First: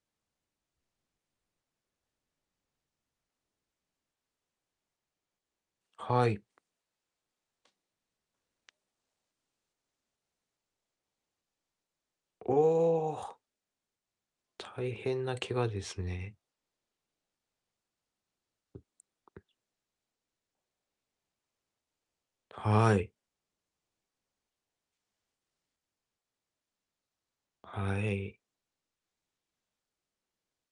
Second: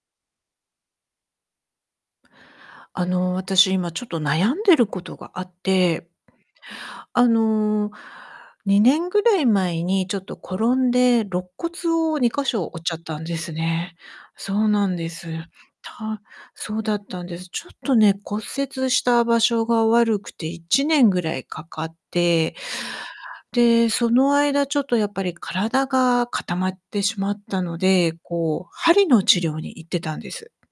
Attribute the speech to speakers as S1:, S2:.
S1: あの、私今ちょっと悩んでることがあって
S2: はい。
S1: あの、2年ぐらい前に、ちょっと転んで肋骨をにか
S2: お
S1: しょ折っちゃったん
S2: お。
S1: です ね。そうな
S2: 大
S1: んで
S2: 変
S1: す。
S2: なケガです
S1: た
S2: ね。
S1: そうだったんです。ちょっとね、骨折した場所が悪くて、1年ぐらいかかって、
S2: はい。
S1: で、その間ちょっとやっぱり体が固まってしまったの
S2: はあ、
S1: で、
S2: えい。
S1: こう鍼の治療に行ってたんです。